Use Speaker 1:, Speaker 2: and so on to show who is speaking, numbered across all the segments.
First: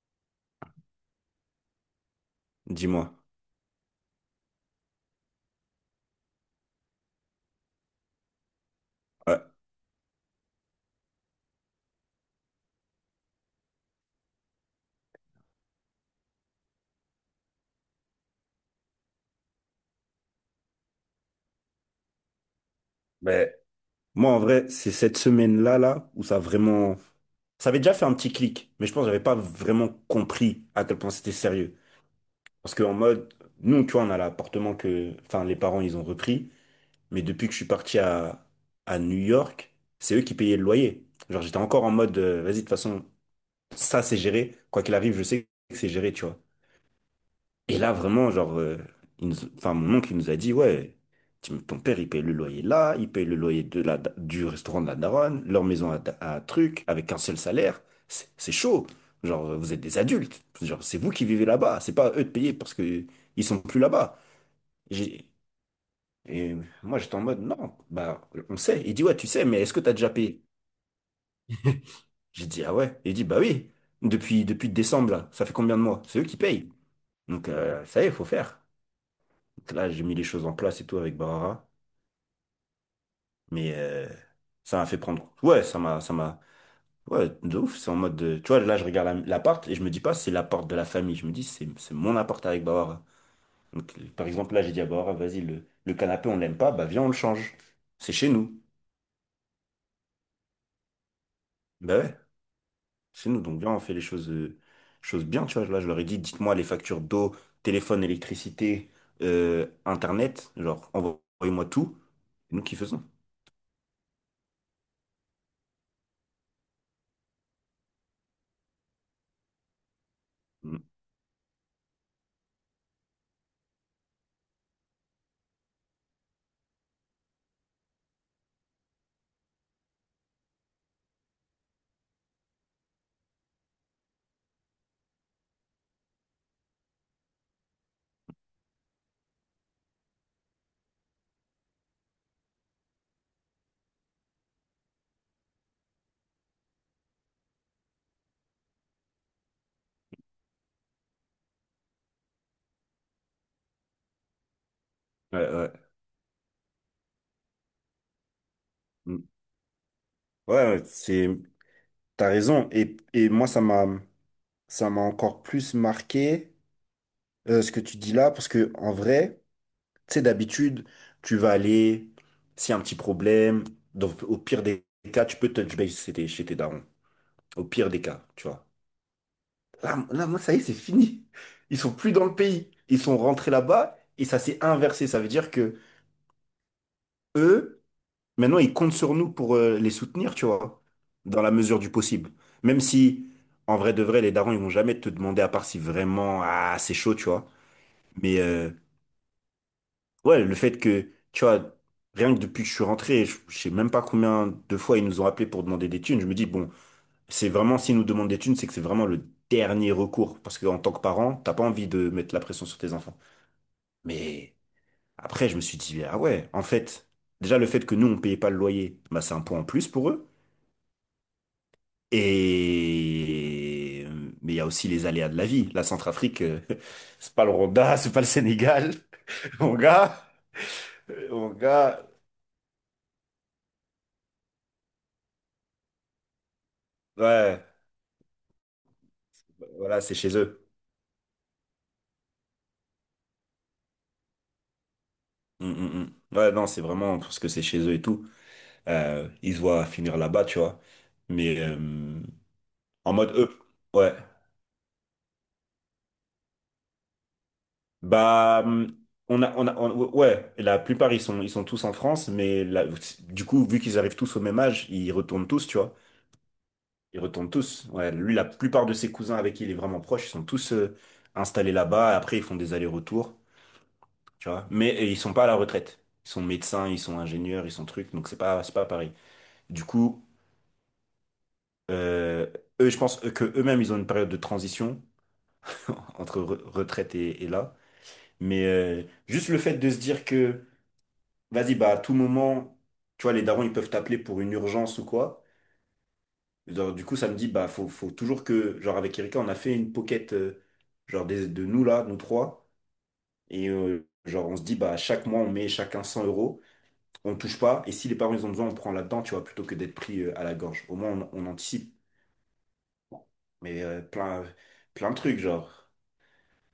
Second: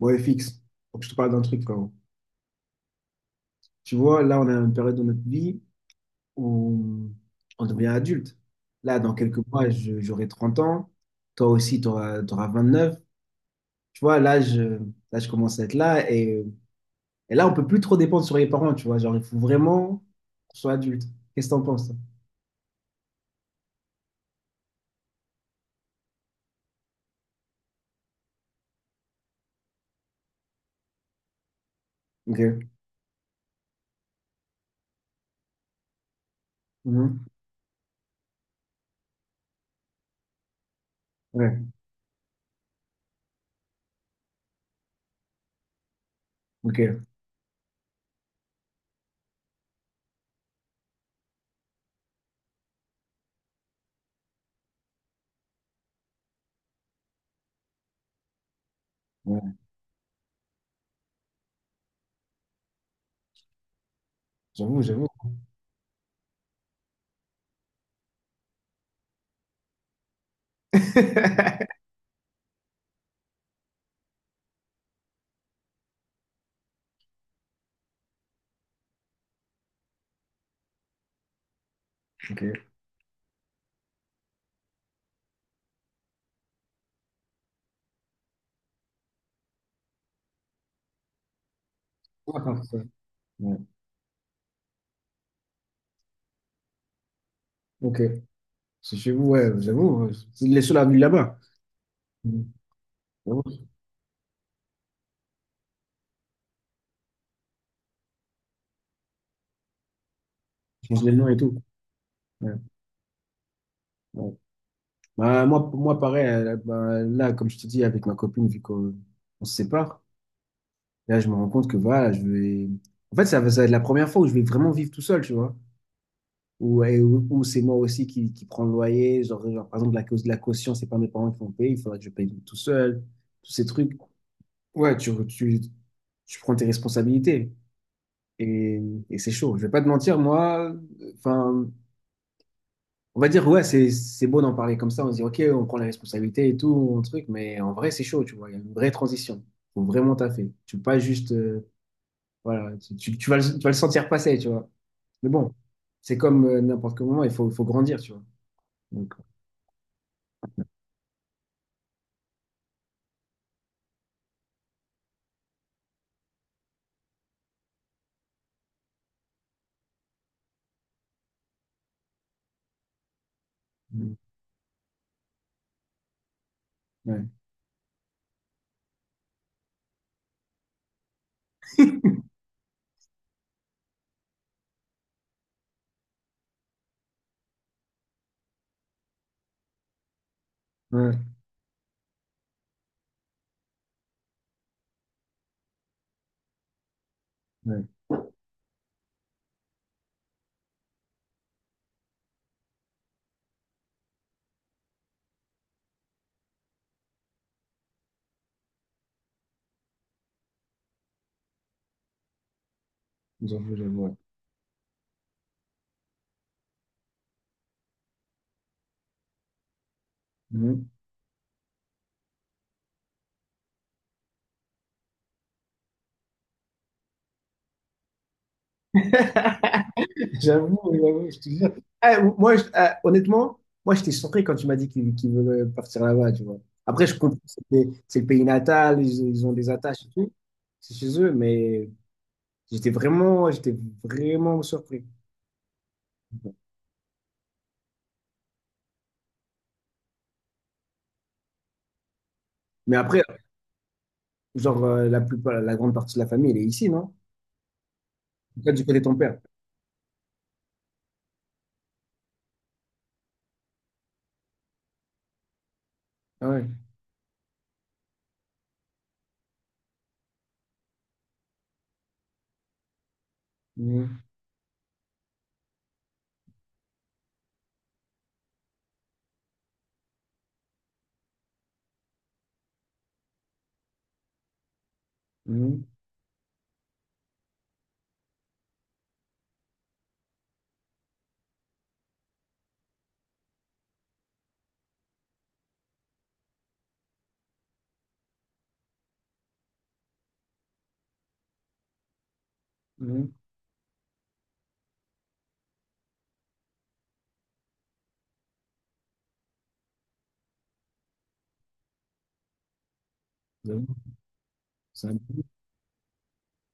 Speaker 1: Bon, FX, faut que je te parle d'un truc quand même.
Speaker 2: Dis-moi.
Speaker 1: Tu vois, là, on a une période de notre vie où on devient adulte. Là, dans quelques
Speaker 2: Ouais.
Speaker 1: mois, j'aurai 30 ans. Toi aussi, tu auras, 29. Tu vois, là, je commence à être là. Et là, on peut plus trop dépendre sur les parents, tu vois. Genre, il faut vraiment qu'on soit adulte. Qu'est-ce que t'en penses, toi?
Speaker 2: Ben, moi, en vrai, c'est cette semaine-là, là, où ça a vraiment... Ça avait déjà fait un petit clic, mais je pense que j'avais pas vraiment compris à quel point c'était sérieux.
Speaker 1: Ok.
Speaker 2: Parce que en mode, nous, tu vois, on a l'appartement que... Enfin, les parents, ils ont repris. Mais
Speaker 1: Mhm.
Speaker 2: depuis que je suis parti à New York, c'est eux qui payaient le loyer. Genre, j'étais
Speaker 1: Ouais.
Speaker 2: encore en mode, vas-y, de toute façon, ça, c'est géré. Quoi qu'il arrive, je sais que c'est géré, tu vois.
Speaker 1: Ok.
Speaker 2: Et là, vraiment, genre, enfin, mon oncle, il nous a dit, ouais, ton père, il paye le loyer là, il paye le loyer de du restaurant de la daronne, leur maison à truc, avec un seul salaire. C'est chaud.
Speaker 1: Ouais.
Speaker 2: Genre, vous êtes des adultes. Genre, c'est vous qui vivez là-bas. C'est pas à eux de payer parce que ils sont plus là-bas.
Speaker 1: J'avoue, j'avoue.
Speaker 2: J'ai- Et moi, j'étais en mode, non, bah, on sait. Il dit, ouais, tu sais, mais est-ce que t'as déjà payé? J'ai dit, ah ouais. Il dit, bah oui, depuis décembre, là, ça fait combien de mois? C'est eux qui payent. Donc, ça y est, faut faire. Là, j'ai mis les choses en place et tout avec Barara.
Speaker 1: Ok.
Speaker 2: Mais ça m'a fait prendre. Ouais, ça m'a. Ouais, de ouf. C'est en mode. Tu vois, là, je regarde l'appart et je me dis pas, c'est l'appart de la famille. Je me dis, c'est mon
Speaker 1: Ouais.
Speaker 2: appart avec Barara.
Speaker 1: Ouais.
Speaker 2: Donc, par exemple, là, j'ai dit à Barara, vas-y, le canapé, on l'aime pas, bah viens, on le change.
Speaker 1: Ok.
Speaker 2: C'est chez nous.
Speaker 1: C'est chez vous, ouais, j'avoue. Ouais. C'est les seuls à vivre là-bas.
Speaker 2: Bah ouais, chez nous. Donc,
Speaker 1: Mhm.
Speaker 2: viens, on fait les choses, choses bien. Tu vois, là, je leur ai dit, dites-moi les factures d'eau, téléphone, électricité, internet. Genre,
Speaker 1: Changer le nom et tout.
Speaker 2: envoyez-moi tout.
Speaker 1: Ouais.
Speaker 2: Et nous qui faisons.
Speaker 1: Ouais. Bah, moi, pour moi, pareil, bah, là, comme je te dis, avec ma copine, vu qu'on on se sépare,
Speaker 2: Mm.
Speaker 1: là, je me rends compte que voilà, je vais. En fait, ça va être la première fois où je vais vraiment vivre tout seul, tu vois. Où c'est moi aussi qui prends le loyer. Genre, par exemple, la cause de la caution, c'est pas mes parents qui vont payer, il faudra que je paye tout seul, tous ces trucs. Ouais, tu prends tes responsabilités. Et, et c'est chaud. Je vais pas te mentir, moi, enfin. On va dire, ouais, c'est beau d'en parler comme ça, on se dit, ok, on prend la responsabilité et tout, on truc, mais en vrai, c'est chaud, tu vois, il y a une vraie transition. Faut vraiment taffer. Tu peux pas juste, voilà, tu vas le sentir passer, tu vois. Mais
Speaker 2: Ouais,
Speaker 1: bon,
Speaker 2: ouais.
Speaker 1: c'est comme n'importe quel moment, il faut grandir, tu vois. Donc,
Speaker 2: Mm. Ouais, ouais, t'as raison. Et moi, ça m'a encore plus marqué ce que tu dis là, parce que en vrai, tu sais, d'habitude, tu vas aller, s'il y a un petit problème,
Speaker 1: euh,
Speaker 2: donc au pire des cas, tu peux touch base chez chez tes darons.
Speaker 1: ouais,
Speaker 2: Au pire des cas, tu vois. Là, moi, ça y est, c'est fini. Ils sont plus dans le pays. Ils sont rentrés là-bas et ça s'est inversé. Ça veut dire que eux, maintenant, ils comptent sur nous pour les soutenir, tu vois,
Speaker 1: ouais,
Speaker 2: dans la mesure du possible. Même si, en vrai de vrai, les darons, ils vont jamais te demander, à part si vraiment, ah, c'est chaud, tu vois.
Speaker 1: ouais,
Speaker 2: Mais ouais, le fait que, tu vois, rien que depuis que je suis rentré, je sais même pas combien de fois ils nous ont appelés pour demander des thunes. Je me dis, bon, c'est vraiment, s'ils nous demandent des thunes, c'est que c'est vraiment le dernier recours. Parce qu'en tant que parent, t'as pas envie de mettre la pression sur tes enfants.
Speaker 1: j'avoue, j'avoue, ouais.
Speaker 2: Mais après, je me suis dit, ah ouais, en fait, déjà, le fait que nous, on payait pas le loyer, bah, c'est un point en plus pour eux.
Speaker 1: Mhm.
Speaker 2: Et mais il y a aussi les aléas de la vie. La Centrafrique, c'est pas le Rwanda, c'est pas le Sénégal. Mon gars,
Speaker 1: J'avoue, j'avoue, je te
Speaker 2: mon
Speaker 1: jure.
Speaker 2: gars,
Speaker 1: Eh, moi, honnêtement, moi, j'étais surpris quand tu m'as dit qu'il voulait partir là-bas, tu vois. Après, je comprends, c'est
Speaker 2: ouais,
Speaker 1: le c'est le pays natal, ils ont des
Speaker 2: voilà,
Speaker 1: attaches et
Speaker 2: c'est
Speaker 1: tout.
Speaker 2: chez eux.
Speaker 1: C'est chez eux, mais j'étais vraiment surpris.
Speaker 2: Mm, mm, mm. Ouais, non, c'est vraiment parce que c'est chez eux et tout. Ils se voient finir là-bas, tu vois. Mais
Speaker 1: Mais
Speaker 2: en
Speaker 1: après,
Speaker 2: mode eux, ouais.
Speaker 1: genre, la grande partie de la famille, elle est ici, non? En
Speaker 2: Bah,
Speaker 1: fait, du côté de ton père.
Speaker 2: ouais. La plupart ils sont tous en France, mais du coup, vu qu'ils arrivent tous au même âge, ils retournent tous, tu vois.
Speaker 1: Ah ouais.
Speaker 2: Ils retournent tous. Ouais, lui, la plupart de ses cousins avec qui il est vraiment proche, ils sont tous installés là-bas. Après, ils font des allers-retours,
Speaker 1: Mhm.
Speaker 2: tu vois. Mais ils sont pas à la retraite. Ils sont médecins, ils sont ingénieurs, ils sont trucs. Donc c'est pas pareil. Du coup, euh, eux, je pense que eux-mêmes, ils ont une période de transition
Speaker 1: Mhm.
Speaker 2: entre retraite et là. Mais juste le fait de se dire que, vas-y, bah à tout moment, tu vois, les darons, ils peuvent t'appeler pour une urgence ou quoi. Genre, du coup, ça me dit, bah, faut toujours que, genre, avec Erika, on a fait une pocket, genre, de nous là, nous trois.
Speaker 1: Mhm.
Speaker 2: Et, genre, on se dit, bah, chaque mois, on met chacun 100 euros, on touche pas. Et si les parents, ils ont besoin, on prend là-dedans, tu vois, plutôt que d'être pris, à la gorge. Au moins, on anticipe. Mais,
Speaker 1: J'avoue, c'est
Speaker 2: plein de
Speaker 1: un
Speaker 2: trucs,
Speaker 1: peu-
Speaker 2: genre.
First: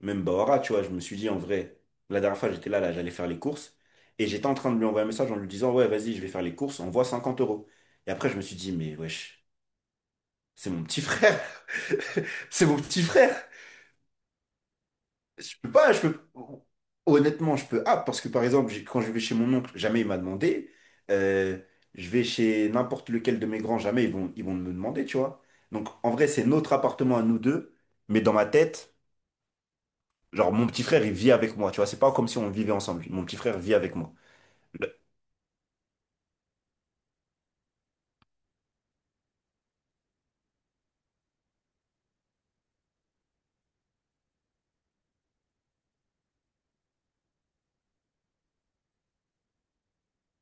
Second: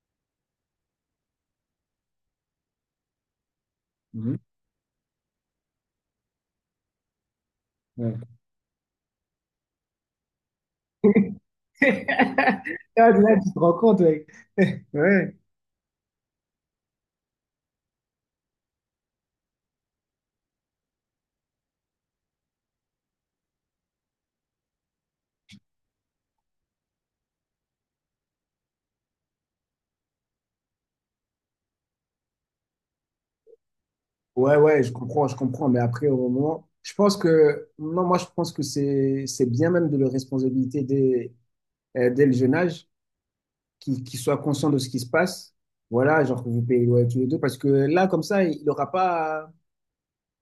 Speaker 2: Même Bahora, tu vois, je me suis dit, en vrai, la dernière fois, j'étais là, là, j'allais faire les courses. Et
Speaker 1: Mhm.
Speaker 2: j'étais en train de lui envoyer un message en lui disant, ouais, vas-y, je vais faire les courses, on voit 50 euros. Et
Speaker 1: Ouais.
Speaker 2: après, je me suis dit, mais wesh, c'est mon petit frère. C'est mon petit
Speaker 1: Ah,
Speaker 2: frère.
Speaker 1: là, tu te rends compte, mec. Ouais.
Speaker 2: Je peux pas, je peux... Honnêtement, je peux. Ah, parce que par exemple, quand je vais chez mon oncle, jamais il m'a demandé. Euh, je vais chez n'importe lequel de mes grands, jamais ils vont me demander, tu vois. Donc en vrai, c'est notre appartement à nous deux, mais dans ma tête, genre mon petit frère, il vit avec moi, tu vois. C'est pas comme si on vivait ensemble. Mon petit frère vit avec moi.
Speaker 1: Ouais, ouais,
Speaker 2: Le-
Speaker 1: je comprends, mais après, au moment, je pense que, non, moi, je pense que c'est bien même de le responsabilité dès, dès le jeune âge, qu'il soit conscient de ce qui se passe. Voilà, genre que vous payez ouais, tous les deux, parce que là, comme ça, il n'aura pas,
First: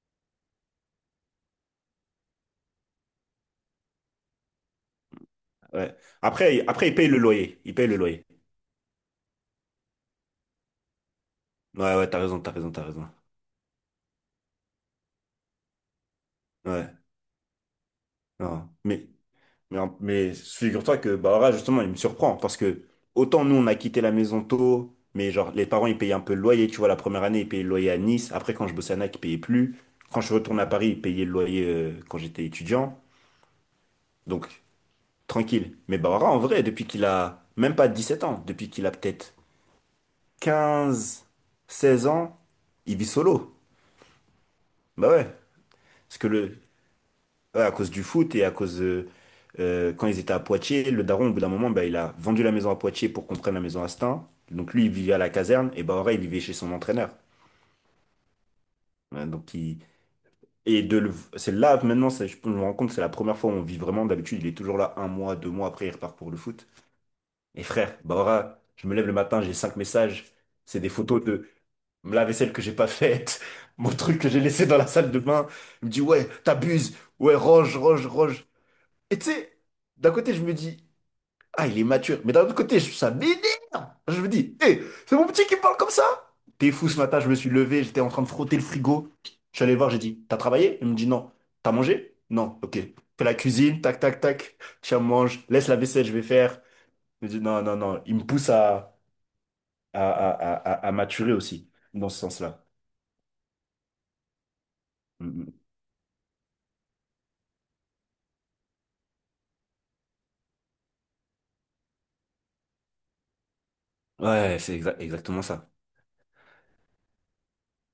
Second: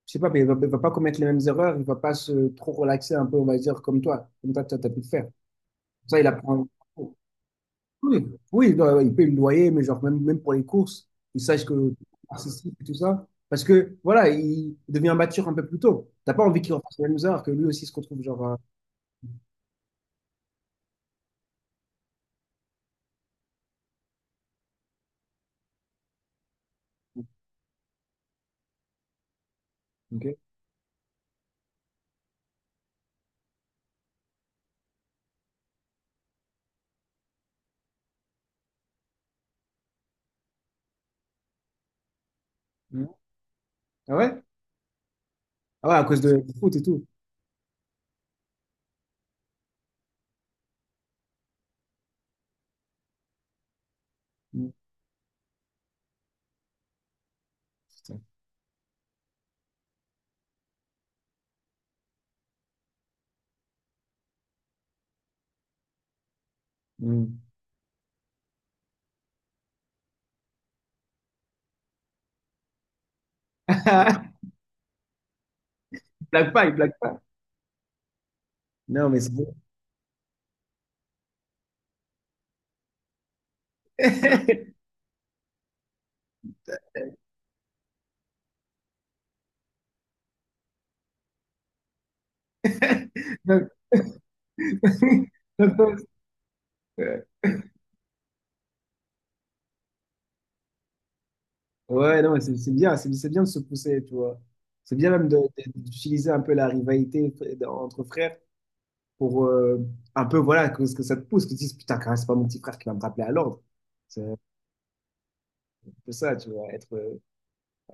Speaker 1: je sais pas, mais il va pas commettre les mêmes erreurs, il va pas se trop relaxer un peu, on va dire, comme toi, toi, t'as pu le faire.
Speaker 2: ouais.
Speaker 1: Ça, il apprend.
Speaker 2: Après, il paye le loyer. Il paye le
Speaker 1: Oui,
Speaker 2: loyer.
Speaker 1: oui, non, ouais, il paye le loyer, mais genre même, même pour les courses, il sache que
Speaker 2: Ouais,
Speaker 1: tu
Speaker 2: ouais,
Speaker 1: participes
Speaker 2: t'as
Speaker 1: et tout
Speaker 2: raison.
Speaker 1: ça. Parce que voilà, il devient mature un peu plus tôt. T'as pas envie qu'il
Speaker 2: Ouais,
Speaker 1: refasse le même erreur, que lui aussi se retrouve genre.
Speaker 2: non. Mais, mais figure-toi que Bahora, justement, il me surprend. Parce que autant nous, on a quitté la maison tôt, mais genre, les parents, ils payaient un peu le loyer. Tu vois, la première année, ils payaient le loyer à Nice. Après, quand je bossais à NAC, ils payaient plus. Quand je suis
Speaker 1: Ok.
Speaker 2: retourné à Paris, ils payaient le loyer quand j'étais étudiant. Donc, tranquille. Mais Bahora, en vrai, depuis qu'il a même pas 17 ans, depuis qu'il a peut-être 15 16 ans, il vit
Speaker 1: Mm.
Speaker 2: solo.
Speaker 1: Ah ouais?
Speaker 2: Bah ouais.
Speaker 1: Ah ouais, à
Speaker 2: Parce
Speaker 1: cause
Speaker 2: que
Speaker 1: de du
Speaker 2: le,
Speaker 1: foot et tout.
Speaker 2: ouais, à cause du foot et à cause quand ils étaient à Poitiers, le daron, au bout d'un moment, bah, il a vendu la maison à Poitiers pour qu'on prenne la maison à Stains.
Speaker 1: Mm.
Speaker 2: Donc lui, il vivait à la caserne et Bahoré, il vivait chez son entraîneur.
Speaker 1: Putain.
Speaker 2: Ouais, donc il... c'est là maintenant, je me rends compte, c'est la première fois où on vit vraiment. D'habitude, il est toujours là un mois, deux mois après, il repart pour le foot.
Speaker 1: Mm.
Speaker 2: Et frère, Bahora, je me lève le matin, j'ai 5 messages. C'est des photos de la vaisselle que j'ai pas faite, mon truc que j'ai laissé dans la salle de bain. Il me dit
Speaker 1: Il
Speaker 2: ouais,
Speaker 1: blague pas, il
Speaker 2: t'abuses,
Speaker 1: blague pas.
Speaker 2: ouais, range.
Speaker 1: Non,
Speaker 2: Et
Speaker 1: mais
Speaker 2: tu
Speaker 1: c'est bon.
Speaker 2: sais, d'un côté, je me dis, ah, il est mature. Mais d'un autre côté, ça m'énerve. Je me dis, hé, c'est mon petit qui me parle comme ça. T'es fou ce matin, je me suis levé, j'étais en train de frotter le frigo. Je suis allé le voir, j'ai dit, t'as travaillé? Il me dit non. T'as mangé? Non, ok. Fais la
Speaker 1: Donc-
Speaker 2: cuisine, tac, tac, tac. Tiens, mange, laisse la
Speaker 1: donc,
Speaker 2: vaisselle, je vais faire.
Speaker 1: euh,
Speaker 2: Il me dit non, non, non. Il me pousse à à maturer aussi, dans ce
Speaker 1: Ouais, non, mais c'est
Speaker 2: sens-là.
Speaker 1: c'est bien, c'est bien de se pousser, tu vois. C'est bien
Speaker 2: Mm,
Speaker 1: même
Speaker 2: mm.
Speaker 1: d'utiliser un peu la rivalité entre frères pour un peu, voilà, que ça te pousse, que tu te dises, putain, quand même, c'est pas mon petit frère qui va me rappeler à l'ordre. C'est un
Speaker 2: Ouais, c'est exactement ça.
Speaker 1: peu ça, tu vois, être.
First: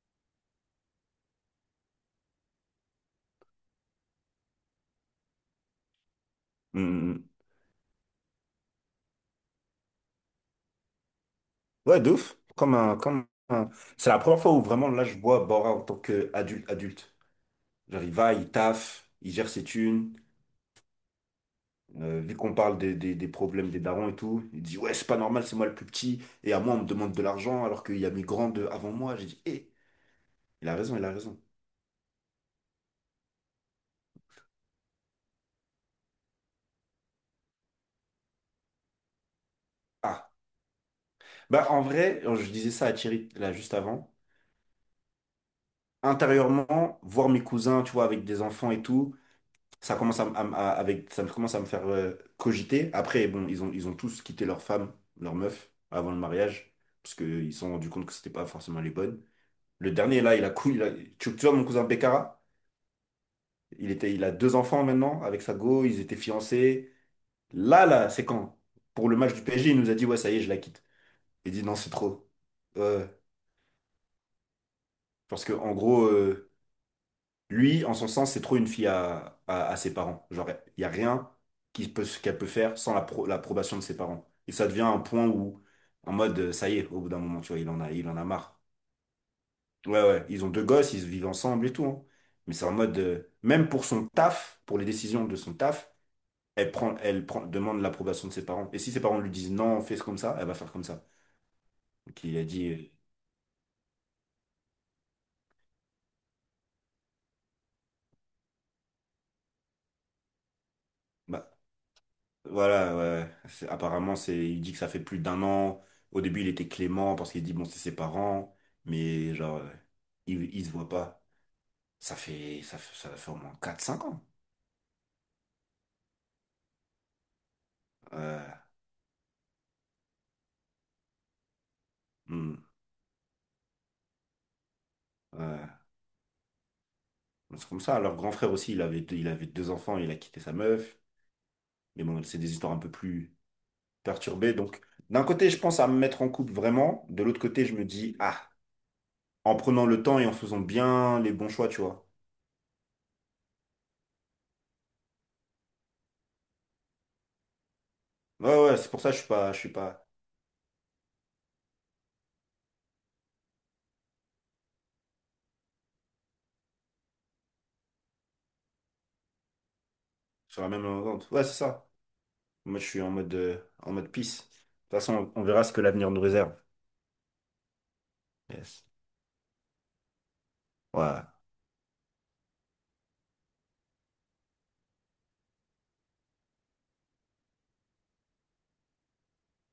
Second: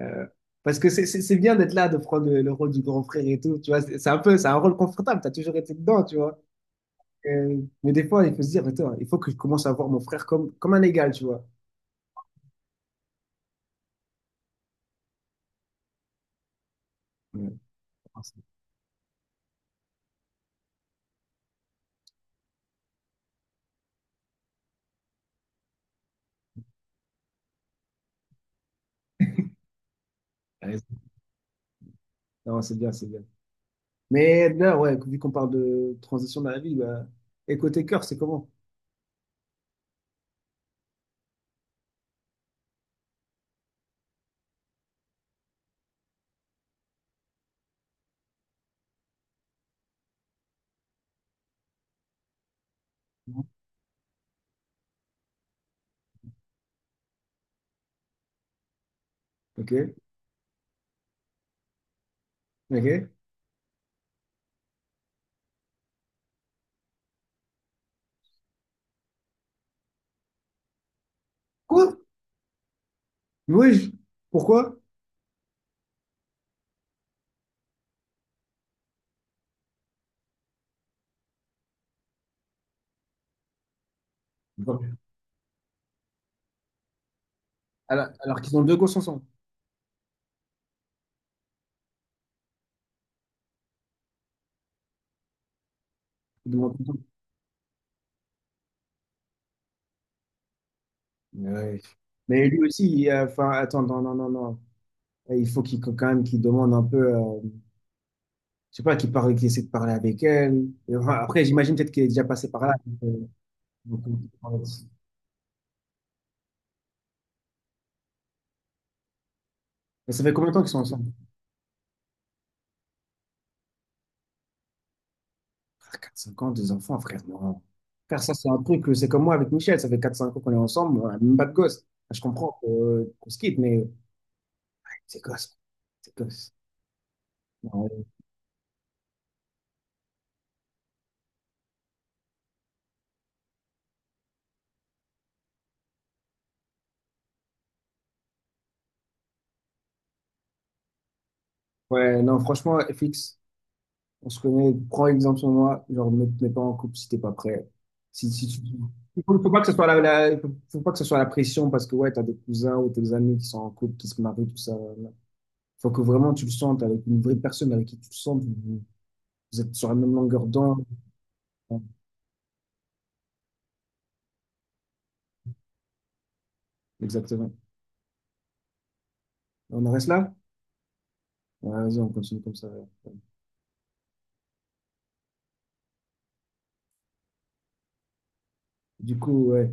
Speaker 1: euh, Parce que c'est bien d'être là, de prendre le rôle du grand frère et tout, tu vois, c'est un peu, c'est un rôle confortable, t'as toujours été dedans, tu vois.
Speaker 2: Mm, mm, mm.
Speaker 1: Mais des fois, il faut se dire, attends, il faut que je commence à voir mon frère comme un égal, tu vois.
Speaker 2: Ouais, de ouf. C'est la première fois où vraiment, là, je vois Bora en tant qu'adulte, adulte.
Speaker 1: Ouais, non,
Speaker 2: Genre, il va,
Speaker 1: c'est
Speaker 2: il taffe, il gère ses thunes. Vu qu'on parle des problèmes des darons et tout, il dit, ouais, c'est pas normal, c'est moi le plus petit. Et à moi, on me demande de l'argent alors qu'il y a mes grands avant moi. J'ai dit, hé,
Speaker 1: ouais,
Speaker 2: il a raison.
Speaker 1: non, c'est bien, c'est bien. Mais là, ouais, vu qu'on parle de transition dans la vie, bah, et côté cœur, c'est comment?
Speaker 2: Ah, bah en vrai, je disais ça à Thierry là juste avant. Intérieurement, voir mes cousins, tu vois, avec des enfants et tout, ça commence avec, ça me commence à me faire cogiter. Après, bon, ils ont tous quitté leur femme, leur meuf, avant le mariage, parce qu'ils se sont rendus compte que c'était pas forcément les bonnes.
Speaker 1: Ok,
Speaker 2: Le dernier, là, il a cool. Tu vois mon cousin Bekara?
Speaker 1: ok.
Speaker 2: Il a deux enfants maintenant avec sa go, ils étaient fiancés. Là, là, c'est quand? Pour le match du PSG, il nous a dit, ouais, ça y est, je la quitte. Il dit, non,
Speaker 1: Quoi?
Speaker 2: c'est trop. Euh,
Speaker 1: Oui, pourquoi?
Speaker 2: parce que, en gros, lui, en son sens, c'est trop une fille à ses parents. Genre, il n'y a rien qui peut, qu'elle peut faire sans la l'approbation de ses parents. Et ça devient un point où, en mode, ça y est, au bout d'un moment, tu vois,
Speaker 1: Alors,
Speaker 2: il en a
Speaker 1: qu'ils
Speaker 2: marre.
Speaker 1: ont deux gosses ensemble.
Speaker 2: Ouais, ouais, ils ont deux gosses, ils vivent ensemble et tout. Hein. Mais c'est en mode, même pour son taf, pour les décisions de son taf,
Speaker 1: Ils
Speaker 2: elle prend, demande l'approbation de ses parents. Et si ses parents lui disent non, fais ce comme ça, elle va faire comme ça.
Speaker 1: Ouais.
Speaker 2: Donc il a
Speaker 1: Mais lui
Speaker 2: dit,
Speaker 1: aussi, enfin, attends, non, non, non, non. Et il faut qu'il quand même qu'il demande un peu, je sais pas, qu'il parle, qu'il essaie de parler avec elle. Et enfin, après,
Speaker 2: bah
Speaker 1: j'imagine peut-être qu'il est déjà passé par là.
Speaker 2: voilà, ouais.
Speaker 1: euh,
Speaker 2: Ouais.
Speaker 1: donc,
Speaker 2: Apparemment, c'est,
Speaker 1: euh,
Speaker 2: il dit que ça fait plus d'un an. Au début, il était clément parce qu'il dit bon, c'est ses parents, mais genre,
Speaker 1: Mais ça fait combien de temps
Speaker 2: il
Speaker 1: qu'ils
Speaker 2: se
Speaker 1: sont
Speaker 2: voit
Speaker 1: ensemble?
Speaker 2: pas. Ça fait au moins 4 à 5 ans.
Speaker 1: Ah, 4-5 ans, des enfants, frère. Non. Frère, ça, c'est un
Speaker 2: Ouais.
Speaker 1: truc, c'est comme moi avec Michel, ça fait 4-5 ans qu'on est ensemble, on a même pas de gosse. Enfin, je
Speaker 2: Hmm.
Speaker 1: comprends qu'on se quitte, mais c'est gosse,
Speaker 2: Ouais.
Speaker 1: c'est gosse.
Speaker 2: C'est comme
Speaker 1: Non,
Speaker 2: ça.
Speaker 1: ouais.
Speaker 2: Leur grand frère aussi, il avait deux enfants, il a quitté sa meuf. Mais bon, c'est des histoires un peu plus perturbées. Donc, d'un côté, je pense à me mettre en couple vraiment. De l'autre côté, je me dis, ah, en prenant le temps et en faisant bien les bons choix, tu vois.
Speaker 1: Ouais, non, franchement, FX. On se connaît, prends exemple sur moi, genre ne te mets pas en couple si t'es pas prêt. Si, si
Speaker 2: Ouais,
Speaker 1: tu-
Speaker 2: ouais, c'est pour ça que
Speaker 1: il faut, faut
Speaker 2: je
Speaker 1: pas que
Speaker 2: suis
Speaker 1: ce soit la,
Speaker 2: pas
Speaker 1: la- faut pas que ce soit la pression parce que ouais, t'as des cousins ou tes amis qui sont en couple, qui se marient, tout ça. Il Faut que vraiment tu le sentes avec une vraie personne avec qui tu le sens, vous, vous êtes sur la même longueur
Speaker 2: sur la même
Speaker 1: d'onde.
Speaker 2: longueur d'onde. Ouais, c'est
Speaker 1: Ouais.
Speaker 2: ça. Moi, je suis en mode peace. De toute façon, on verra ce que l'avenir nous réserve.
Speaker 1: Exactement.
Speaker 2: Yes.
Speaker 1: On en reste là?
Speaker 2: Ouais.
Speaker 1: Ouais, vas-y, on continue comme ça. Du coup, ouais.